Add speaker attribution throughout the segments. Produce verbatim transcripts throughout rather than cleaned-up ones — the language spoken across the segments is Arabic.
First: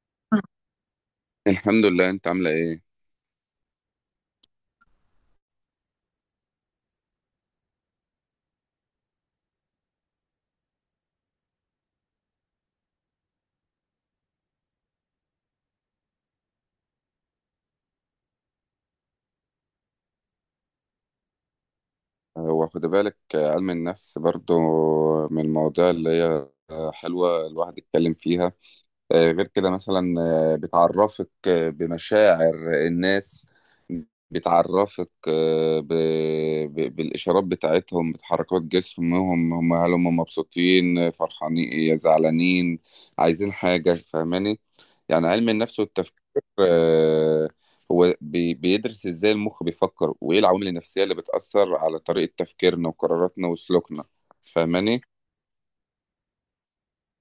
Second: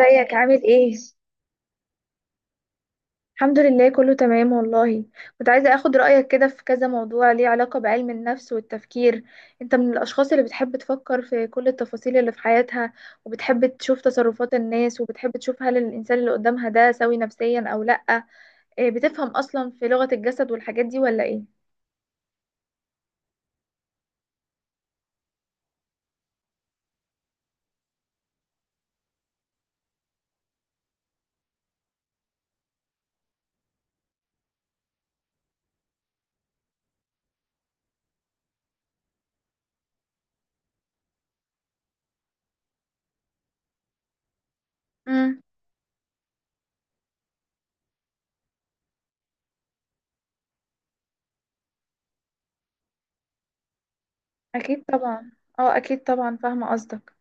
Speaker 1: ازيك؟ عامل ايه؟
Speaker 2: الحمد لله، انت عامله ايه؟
Speaker 1: الحمد لله، كله تمام والله. كنت عايزة اخد رأيك كده في كذا موضوع ليه علاقة بعلم النفس والتفكير. انت من الاشخاص اللي بتحب تفكر في كل التفاصيل اللي في حياتها، وبتحب تشوف تصرفات الناس، وبتحب تشوف هل الانسان اللي قدامها ده سوي نفسيا او لأ. إيه، بتفهم اصلا في لغة الجسد والحاجات دي ولا ايه؟
Speaker 2: هو خد بالك آه، علم النفس برضو من المواضيع اللي هي آه، حلوه الواحد يتكلم فيها. آه، غير كده، مثلا آه، بتعرفك آه، بمشاعر الناس. بتعرفك آه، ب... ب... بالإشارات بتاعتهم، بتحركات جسمهم. هم هل هم مبسوطين، آه، فرحانين، آه، زعلانين، عايزين حاجة؟ فاهماني؟ يعني
Speaker 1: امم،
Speaker 2: علم النفس والتفكير، آه، هو بي... بيدرس إزاي المخ بيفكر وإيه العوامل النفسية اللي بتأثر على طريقة تفكيرنا وقراراتنا وسلوكنا.
Speaker 1: اكيد
Speaker 2: فاهماني؟
Speaker 1: طبعا. اه، اكيد طبعا، فاهمة قصدك.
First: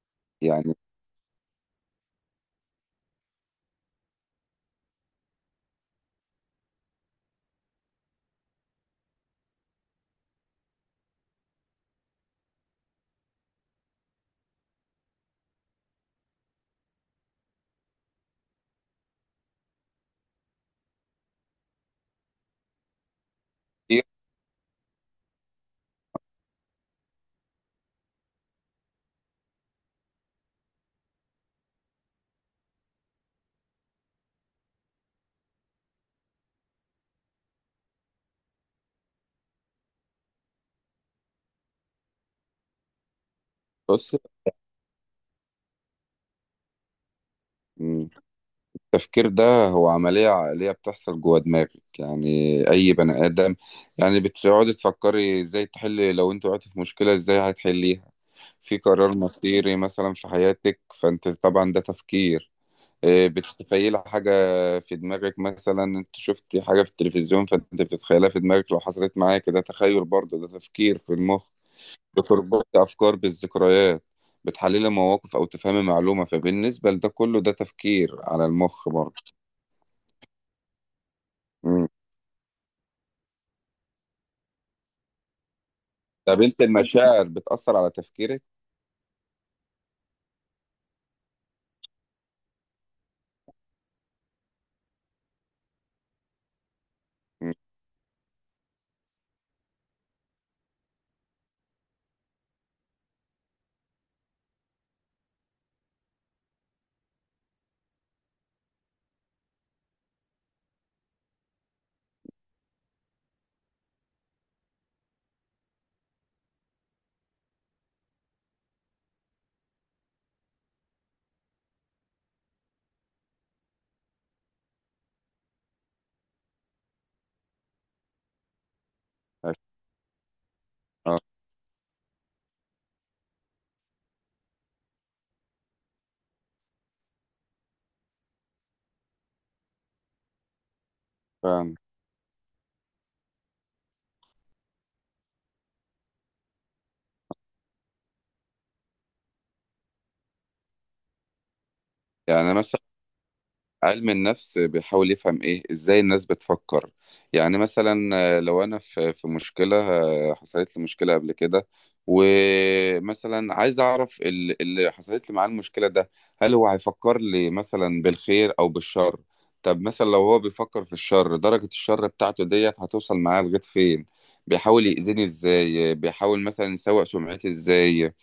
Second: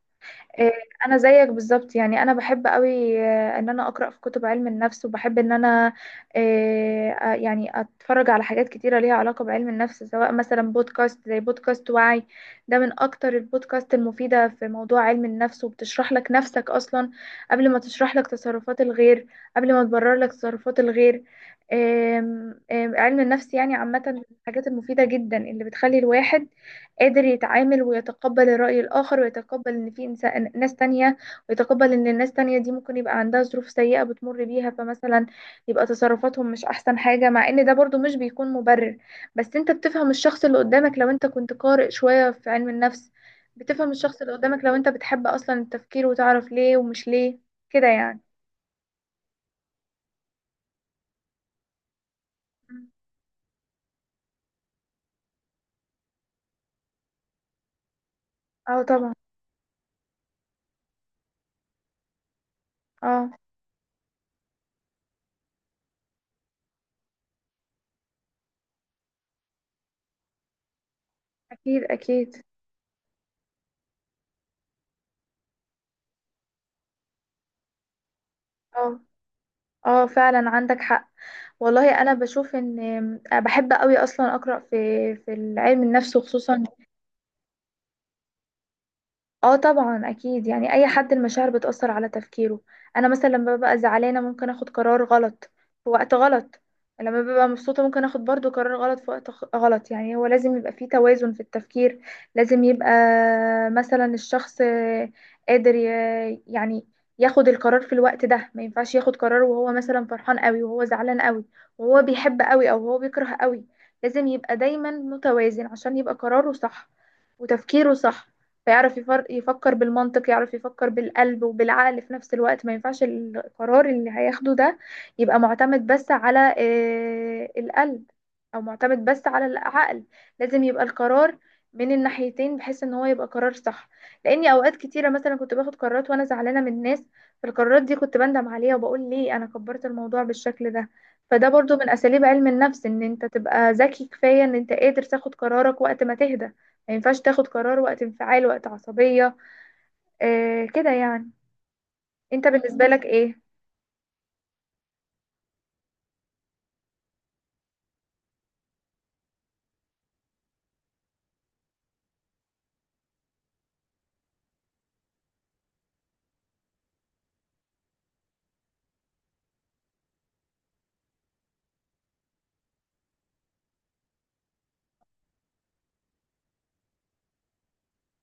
Speaker 1: إيه،
Speaker 2: يعني
Speaker 1: انا زيك بالظبط، يعني انا بحب قوي آه، ان انا اقرا في كتب علم النفس، وبحب ان انا آه، آه، يعني اتفرج على حاجات كتيره ليها علاقه بعلم النفس، سواء مثلا بودكاست زي بودكاست وعي. ده من اكتر البودكاست المفيده في موضوع علم النفس، وبتشرح لك نفسك اصلا قبل ما تشرح لك تصرفات الغير، قبل ما تبرر لك تصرفات الغير. آم، آم، علم النفس يعني عامه
Speaker 2: كتير-
Speaker 1: من الحاجات المفيده جدا اللي بتخلي الواحد قادر يتعامل ويتقبل الرأي الآخر، ويتقبل إن في إنسان ناس تانية، ويتقبل إن الناس تانية دي ممكن يبقى عندها ظروف سيئة بتمر بيها. فمثلا يبقى تصرفاتهم مش أحسن حاجة، مع إن ده برضو مش بيكون مبرر. بس أنت بتفهم الشخص اللي قدامك لو أنت كنت قارئ شوية في علم النفس. بتفهم
Speaker 2: بص،
Speaker 1: الشخص اللي قدامك لو أنت بتحب أصلا التفكير وتعرف ليه ومش ليه، كده يعني.
Speaker 2: التفكير ده هو عملية عقلية بتحصل جوه دماغك. يعني أي بني آدم، يعني بتقعدي تفكري إزاي تحلي لو أنت وقعتي في مشكلة، إزاي هتحليها، في
Speaker 1: اه، طبعا.
Speaker 2: قرار مصيري مثلا في حياتك، فأنت طبعا ده تفكير. إيه،
Speaker 1: اه،
Speaker 2: بتتخيلي حاجة في دماغك، مثلا أنت شفتي حاجة في التلفزيون فأنت بتتخيلها في دماغك لو حصلت معاك، ده تخيل برضه، ده تفكير في المخ.
Speaker 1: أكيد أكيد.
Speaker 2: بتربطي أفكار بالذكريات، بتحللي مواقف أو تفهمي معلومة، فبالنسبة لده كله ده تفكير على المخ
Speaker 1: اه،
Speaker 2: برضه.
Speaker 1: اه، فعلا عندك حق.
Speaker 2: مم.
Speaker 1: والله انا بشوف ان آه، بحب قوي اصلا اقرا في في علم النفس،
Speaker 2: طب انت،
Speaker 1: وخصوصا.
Speaker 2: المشاعر بتأثر على تفكيرك؟
Speaker 1: اه، طبعا اكيد، يعني اي حد المشاعر بتأثر على تفكيره. انا مثلا لما ببقى زعلانة ممكن اخد قرار غلط في وقت غلط. لما ببقى
Speaker 2: مم.
Speaker 1: مبسوطة ممكن اخد برضو قرار غلط في وقت خ- غلط، يعني هو لازم يبقى فيه توازن في التفكير. لازم يبقى مثلا الشخص قادر ي- يعني ياخد القرار في الوقت ده. ما ينفعش ياخد قرار وهو مثلا فرحان قوي، وهو زعلان قوي، وهو بيحب قوي، او هو بيكره قوي. لازم يبقى دايما متوازن عشان يبقى قراره صح وتفكيره صح. فيعرف يفر- يفكر بالمنطق، يعرف يفكر بالقلب وبالعقل في نفس الوقت. ما ينفعش القرار اللي هياخده ده يبقى معتمد بس على آه، القلب، او معتمد بس على العقل. لازم يبقى
Speaker 2: اه
Speaker 1: القرار من الناحيتين بحيث ان هو يبقى قرار صح. لاني اوقات كتيره مثلا كنت باخد قرارات وانا زعلانه من الناس، فالقرارات دي كنت بندم عليها وبقول ليه انا كبرت الموضوع بالشكل ده. فده برضو
Speaker 2: فعلا.
Speaker 1: من اساليب علم النفس، ان انت تبقى ذكي كفايه ان انت قادر تاخد قرارك وقت ما تهدى. ما ينفعش تاخد قرار وقت انفعال، وقت عصبية. آه كده يعني. انت
Speaker 2: يعني مثلا
Speaker 1: بالنسبة لك ايه؟
Speaker 2: علم النفس بيحاول يفهم ايه ازاي الناس بتفكر. يعني مثلا آه، لو انا في في مشكلة، آه، حصلت لي مشكلة قبل كده، ومثلا عايز اعرف ال- اللي حصلت لي معاه المشكلة ده، هل هو هيفكر لي مثلا بالخير او بالشر؟ طب مثلا لو هو بيفكر في الشر، درجة الشر بتاعته ديت هتوصل معاه لغاية فين؟ بيحاول يأذيني ازاي؟ بيحاول مثلا يسوء سمعتي ازاي؟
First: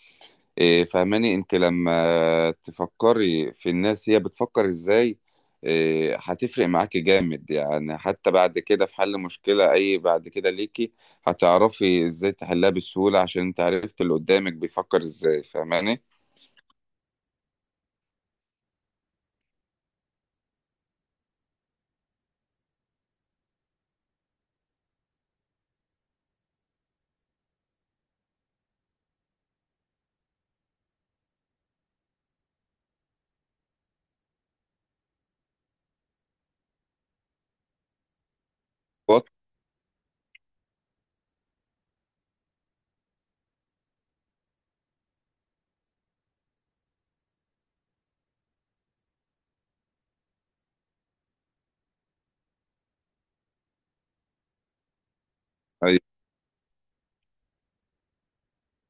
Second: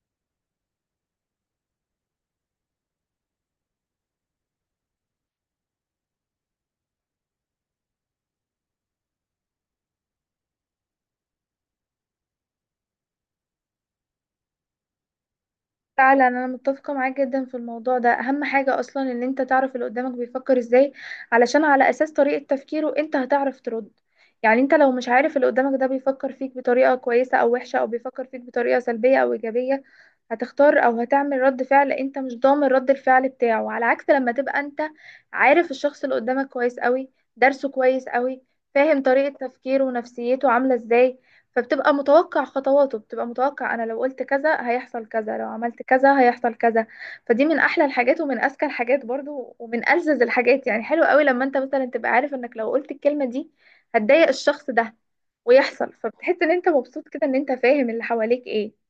Speaker 2: إيه، فهماني؟ انت لما تفكري في الناس، هي بتفكر ازاي؟ إيه، هتفرق معاكي جامد، يعني حتى بعد كده في حل مشكلة، اي بعد كده ليكي هتعرفي ازاي تحلها بسهولة عشان انت عرفت اللي قدامك بيفكر ازاي. فهماني؟
Speaker 1: فعلا انا متفقه معاك جدا في الموضوع ده. اهم حاجه اصلا ان انت تعرف اللي قدامك بيفكر ازاي، علشان على اساس طريقه تفكيره انت هتعرف ترد. يعني انت لو مش عارف اللي قدامك ده بيفكر فيك بطريقه كويسه او وحشه، او بيفكر فيك بطريقه سلبيه او ايجابيه، هتختار او هتعمل رد فعل انت مش ضامن رد الفعل بتاعه. على عكس لما تبقى انت عارف الشخص اللي قدامك كويس قوي، درسه كويس قوي، فاهم
Speaker 2: وط-
Speaker 1: طريقه تفكيره ونفسيته عامله ازاي. فبتبقى متوقع خطواته، بتبقى متوقع انا لو قلت كذا هيحصل كذا، لو عملت كذا هيحصل كذا. فدي من احلى الحاجات ومن اذكى الحاجات برضو ومن ألذذ الحاجات، يعني حلو قوي لما انت مثلا تبقى عارف انك لو قلت الكلمة دي هتضايق الشخص ده ويحصل.
Speaker 2: أي-
Speaker 1: فبتحس ان انت مبسوط كده ان انت فاهم اللي حواليك ايه.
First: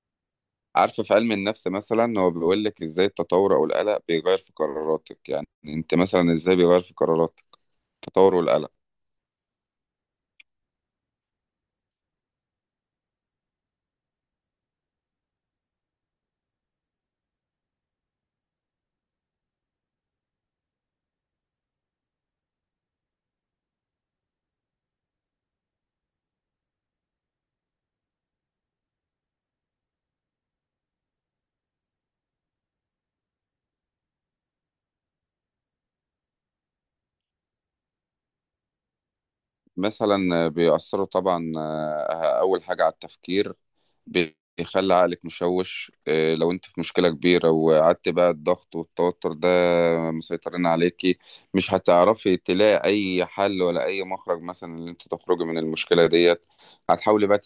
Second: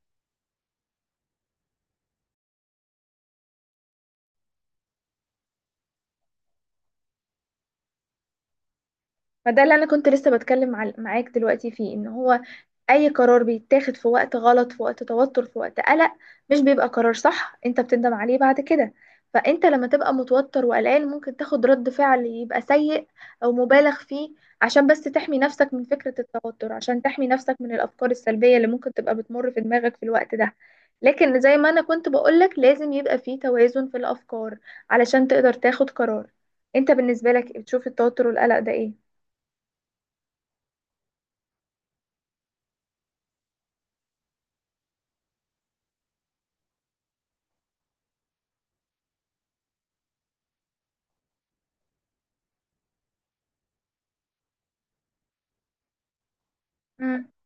Speaker 2: عارفة، في علم النفس مثلا هو بيقول لك ازاي التطور او القلق بيغير في قراراتك. يعني انت مثلا ازاي بيغير في قراراتك التطور والقلق؟
Speaker 1: ما ده اللي انا كنت لسه بتكلم عل- معاك دلوقتي فيه، ان هو اي قرار بيتاخد في وقت غلط، في وقت توتر، في وقت قلق، مش بيبقى قرار صح، انت بتندم عليه بعد كده. فانت لما تبقى متوتر وقلقان ممكن تاخد رد فعل يبقى سيء او مبالغ فيه، عشان بس تحمي نفسك من فكرة التوتر، عشان تحمي نفسك من الافكار السلبية اللي ممكن تبقى بتمر في دماغك في الوقت ده. لكن زي ما انا كنت بقولك، لازم يبقى فيه توازن في الافكار علشان تقدر تاخد قرار. انت بالنسبة لك بتشوف التوتر والقلق ده ايه؟
Speaker 2: مثلا بيأثروا طبعا، آه، أول حاجة على التفكير، بيخلي عقلك مشوش. آه، لو انت في مشكلة كبيرة وقعدت بقى الضغط والتوتر ده مسيطرين عليكي، مش هتعرفي تلاقي أي حل ولا أي مخرج مثلا اللي انت تخرجي من المشكلة ديت. هتحاولي
Speaker 1: مم.
Speaker 2: بقى،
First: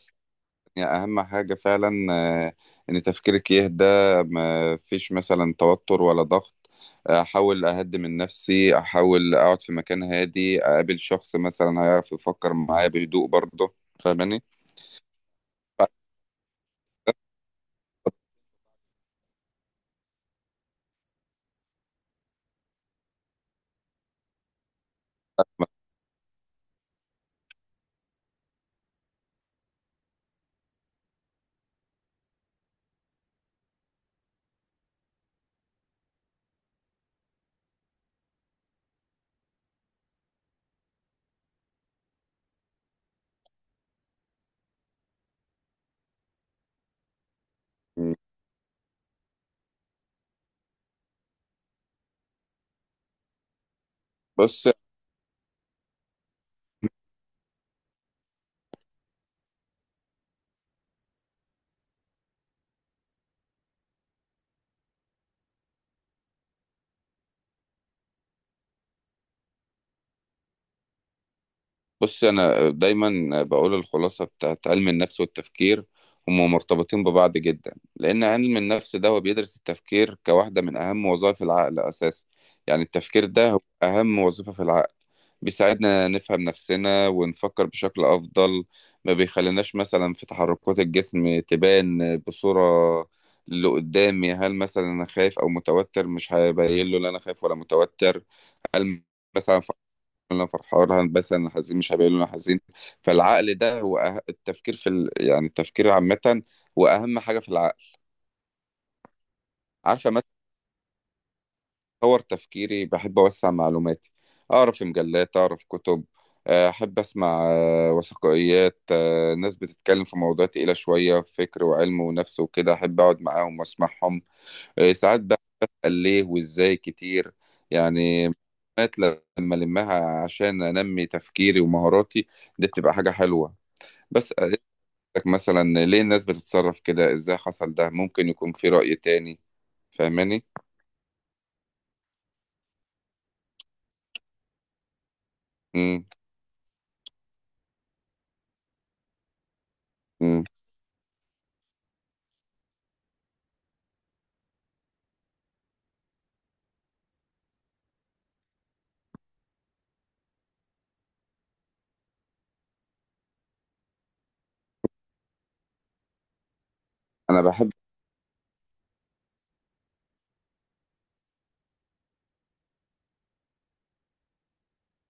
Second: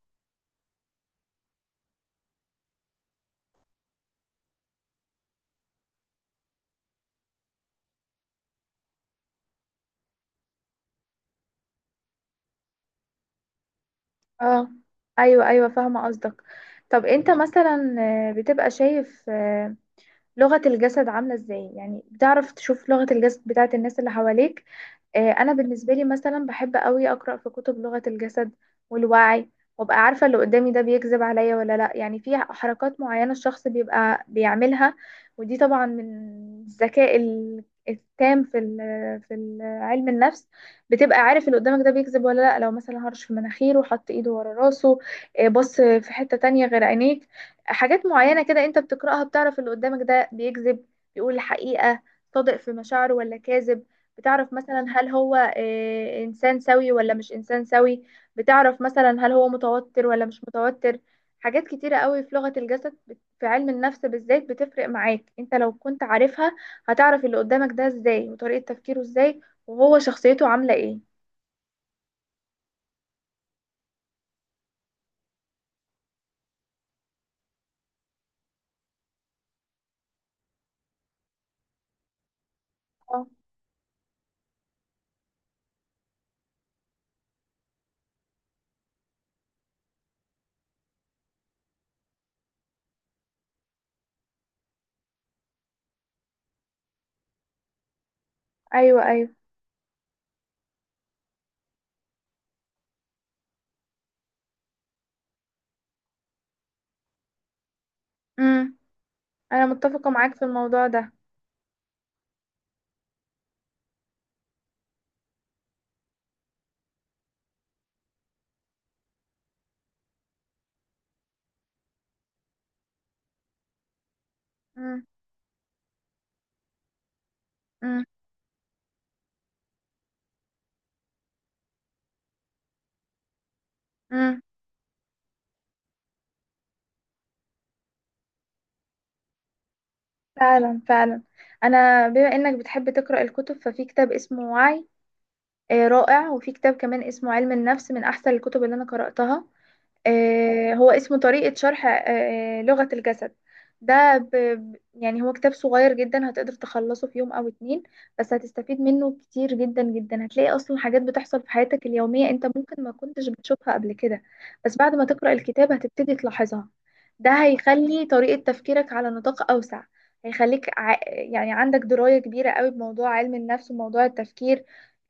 Speaker 2: يعني أهم حاجة فعلا آه، إن تفكيرك يهدى، ما فيش مثلا توتر ولا ضغط. أحاول أهدي من نفسي، أحاول أقعد في مكان هادي، أقابل شخص مثلا هيعرف يفكر معايا بهدوء برضه. فاهماني؟
Speaker 1: اه، ايوه، ايوه، فاهمه قصدك. طب انت مثلا آه، بتبقى شايف آه، لغه الجسد عامله ازاي؟ يعني بتعرف تشوف لغه الجسد بتاعت الناس اللي حواليك؟ آه، انا بالنسبه لي مثلا بحب قوي اقرا في كتب لغه الجسد والوعي، وابقى عارفه اللي قدامي ده بيكذب عليا ولا لا. يعني في حركات معينه الشخص بيبقى بيعملها، ودي طبعا من الذكاء ال- التام في ال- في ال- علم النفس. بتبقى عارف اللي قدامك ده بيكذب ولا لا، لو مثلا هرش في مناخيره، حط ايده ورا راسه، آه، بص في حته تانية غير عينيك. حاجات معينه كده انت بتقراها بتعرف اللي قدامك ده بيكذب، بيقول الحقيقه، صادق في مشاعره ولا كاذب. بتعرف
Speaker 2: بص،
Speaker 1: مثلا هل هو آه، إنسان سوي ولا مش إنسان سوي. بتعرف مثلا هل هو متوتر ولا مش متوتر. حاجات كتيرة قوي في لغة الجسد بت- في علم النفس بالذات بتفرق معاك انت لو كنت عارفها. هتعرف اللي قدامك ده ازاي وطريقة تفكيره ازاي، وهو شخصيته عاملة ايه.
Speaker 2: بص، انا دايما بقول الخلاصه بتاعت علم النفس والتفكير، هم مرتبطين ببعض جدا لان علم النفس ده هو بيدرس التفكير كواحده من اهم وظائف العقل اساسا. يعني التفكير
Speaker 1: اه،
Speaker 2: ده هو اهم وظيفه في العقل، بيساعدنا نفهم نفسنا ونفكر بشكل افضل. ما بيخليناش مثلا في تحركات الجسم تبان بصوره، اللي قدامي هل مثلا انا خايف او متوتر؟ مش هبين له ان انا خايف ولا متوتر.
Speaker 1: ايوه،
Speaker 2: هل
Speaker 1: ايوه،
Speaker 2: مثلا انا فرحان؟ هندبسط. انا حزين؟ مش هبقى انا حزين. فالعقل ده هو أه... التفكير، في ال... يعني التفكير عامة هو اهم حاجة في العقل.
Speaker 1: امم. انا متفقة
Speaker 2: عارفة، مثلا
Speaker 1: معاك في الموضوع ده.
Speaker 2: اطور تفكيري، بحب اوسع معلوماتي، اقرا في مجلات، اقرا في كتب. آه، احب اسمع آه، وثائقيات، آه، ناس بتتكلم في مواضيع تقيلة شوية فكر وعلم ونفس وكده، احب اقعد معاهم واسمعهم. آه،
Speaker 1: امم،
Speaker 2: ساعات بقى بسأل ليه وازاي كتير،
Speaker 1: امم،
Speaker 2: يعني معلومات لما لمها عشان انمي تفكيري ومهاراتي، دي بتبقى حاجة حلوة. بس
Speaker 1: امم،
Speaker 2: اسألك، مثلا ليه الناس بتتصرف كده؟ ازاي حصل ده؟ ممكن يكون في رأي تاني. فاهماني؟
Speaker 1: فعلا، فعلا. انا بما انك بتحب تقرأ الكتب، ففي كتاب اسمه وعي آه،
Speaker 2: امم
Speaker 1: رائع. وفي كتاب كمان اسمه علم النفس من أحسن الكتب اللي أنا قرأتها.
Speaker 2: امم
Speaker 1: آه، هو اسمه طريقة شرح آه، آه، لغة الجسد. ده ب... ب- يعني هو كتاب صغير جدا هتقدر تخلصه في يوم أو اتنين. بس هتستفيد منه كتير جدا جدا. هتلاقي أصلا حاجات بتحصل في حياتك اليومية أنت ممكن ما كنتش بتشوفها قبل كده، بس بعد ما تقرأ الكتاب هتبتدي تلاحظها. ده
Speaker 2: انا بحب
Speaker 1: هيخلي طريقة تفكيرك على نطاق أوسع، هيخليك ع... يعني عندك دراية كبيرة قوي بموضوع علم النفس وموضوع التفكير.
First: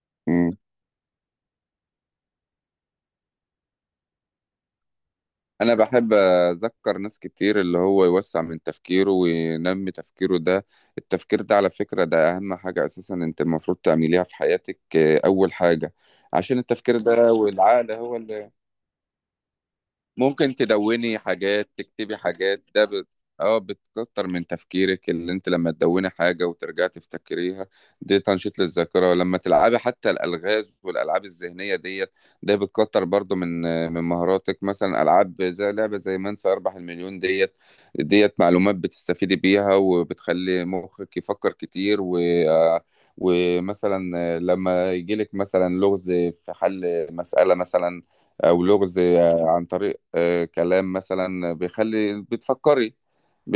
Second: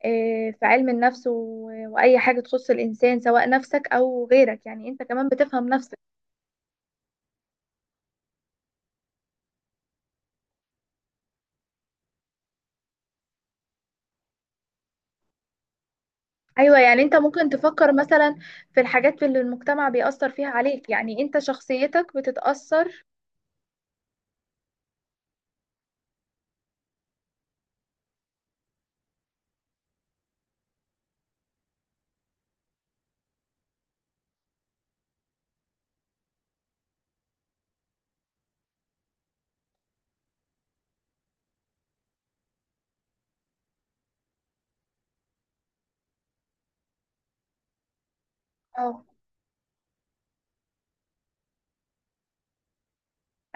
Speaker 1: آه،
Speaker 2: امم
Speaker 1: في علم النفس و- وأي حاجة تخص الإنسان سواء نفسك أو غيرك، يعني أنت كمان بتفهم
Speaker 2: انا
Speaker 1: نفسك.
Speaker 2: بحب اذكر ناس كتير اللي هو يوسع من تفكيره وينمي تفكيره ده. التفكير ده على فكرة ده اهم حاجة اساسا انت المفروض تعمليها في حياتك، آه، اول حاجة، عشان
Speaker 1: أيوة،
Speaker 2: التفكير
Speaker 1: يعني أنت
Speaker 2: ده
Speaker 1: ممكن
Speaker 2: والعقل
Speaker 1: تفكر
Speaker 2: هو
Speaker 1: مثلا
Speaker 2: اللي
Speaker 1: في الحاجات اللي المجتمع بيأثر فيها
Speaker 2: ممكن
Speaker 1: عليك،
Speaker 2: تدوني
Speaker 1: يعني أنت
Speaker 2: حاجات،
Speaker 1: شخصيتك
Speaker 2: تكتبي حاجات. ده
Speaker 1: بتتأثر.
Speaker 2: بت... اه، بتكتر من تفكيرك اللي انت لما تدوني حاجة وترجعي تفتكريها، دي تنشيط للذاكرة. ولما تلعبي حتى الألغاز والألعاب الذهنية ديت ده بتكتر برضو من من مهاراتك. مثلا ألعاب زي لعبة زي من سيربح المليون ديت، ديت معلومات بتستفيدي بيها وبتخلي مخك يفكر كتير و آه، ومثلا لما يجيلك مثلا لغز في حل مسألة مثلا أو لغز
Speaker 1: اه،
Speaker 2: عن طريق آه، كلام مثلا بيخلي بتفكري،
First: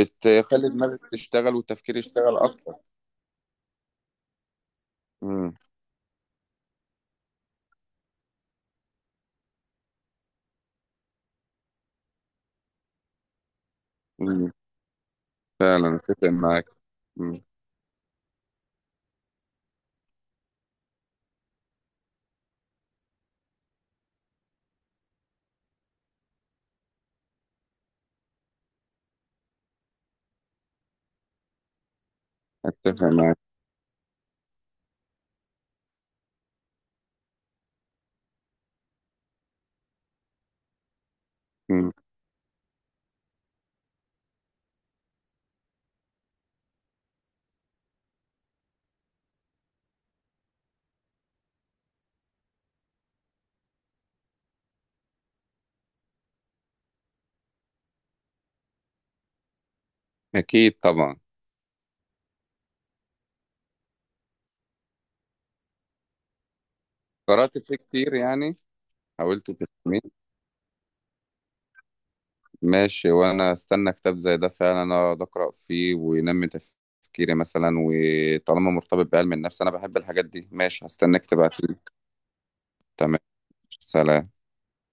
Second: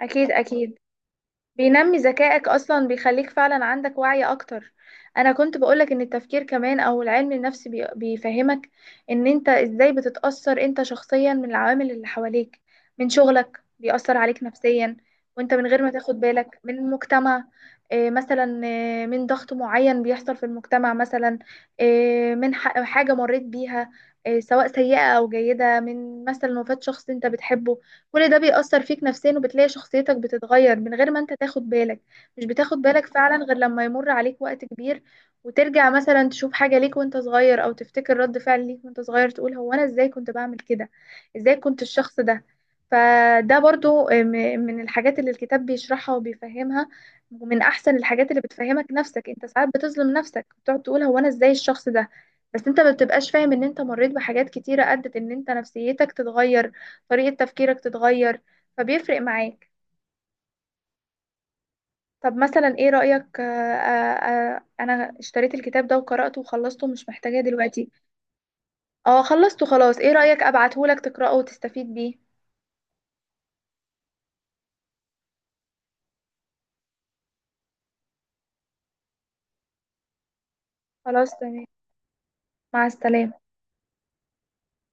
Speaker 1: أكيد أكيد،
Speaker 2: دماغك تشتغل والتفكير
Speaker 1: بينمي
Speaker 2: يشتغل
Speaker 1: ذكائك
Speaker 2: اكتر.
Speaker 1: اصلا، بيخليك فعلا عندك وعي اكتر. انا
Speaker 2: مم.
Speaker 1: كنت بقولك ان التفكير كمان او العلم النفسي بي- بيفهمك ان انت ازاي بتتأثر انت شخصيا من العوامل اللي حواليك، من شغلك بيأثر عليك
Speaker 2: مم.
Speaker 1: نفسيا وانت من غير ما
Speaker 2: فعلا
Speaker 1: تاخد
Speaker 2: اتفق
Speaker 1: بالك،
Speaker 2: معاك.
Speaker 1: من
Speaker 2: مم.
Speaker 1: المجتمع، آه، مثلا آه، من ضغط معين بيحصل في المجتمع، مثلا آه، من ح- حاجة مريت بيها، آه، سواء سيئة او جيدة، من مثلا وفاة شخص انت بتحبه. كل ده بيأثر فيك نفسيا، وبتلاقي شخصيتك بتتغير من غير ما انت تاخد بالك. مش بتاخد
Speaker 2: اتفق
Speaker 1: بالك
Speaker 2: معاك.
Speaker 1: فعلا غير لما يمر عليك وقت كبير، وترجع مثلا تشوف حاجة ليك وانت صغير، او تفتكر رد فعل ليك وانت صغير، تقول هو انا ازاي كنت بعمل كده، ازاي كنت
Speaker 2: مم.
Speaker 1: الشخص ده. فده برضو م- من الحاجات اللي الكتاب بيشرحها وبيفهمها. ومن احسن الحاجات اللي بتفهمك نفسك، انت ساعات بتظلم نفسك بتقعد تقول هو انا ازاي الشخص ده، بس انت ما بتبقاش فاهم ان انت مريت بحاجات كتيرة ادت ان انت نفسيتك تتغير، طريقة تفكيرك تتغير، فبيفرق معاك.
Speaker 2: اكيد طبعا.
Speaker 1: طب مثلا ايه رأيك، آه، آه، آه، انا اشتريت الكتاب ده وقرأته وخلصته مش محتاجاه
Speaker 2: قرات فيه
Speaker 1: دلوقتي.
Speaker 2: كتير يعني.
Speaker 1: اه،
Speaker 2: حاولت
Speaker 1: خلصته خلاص،
Speaker 2: تفهمين.
Speaker 1: ايه رأيك ابعتهولك تقرأه وتستفيد بيه؟
Speaker 2: ماشي، وانا استنى كتاب زي ده فعلا اقعد اقرا فيه وينمي تفكيري مثلا، وطالما مرتبط بعلم النفس انا بحب الحاجات دي. ماشي، هستناك
Speaker 1: خلاص تمام.
Speaker 2: تبعتيلي.
Speaker 1: مع
Speaker 2: تمام.
Speaker 1: السلامة.
Speaker 2: سلام.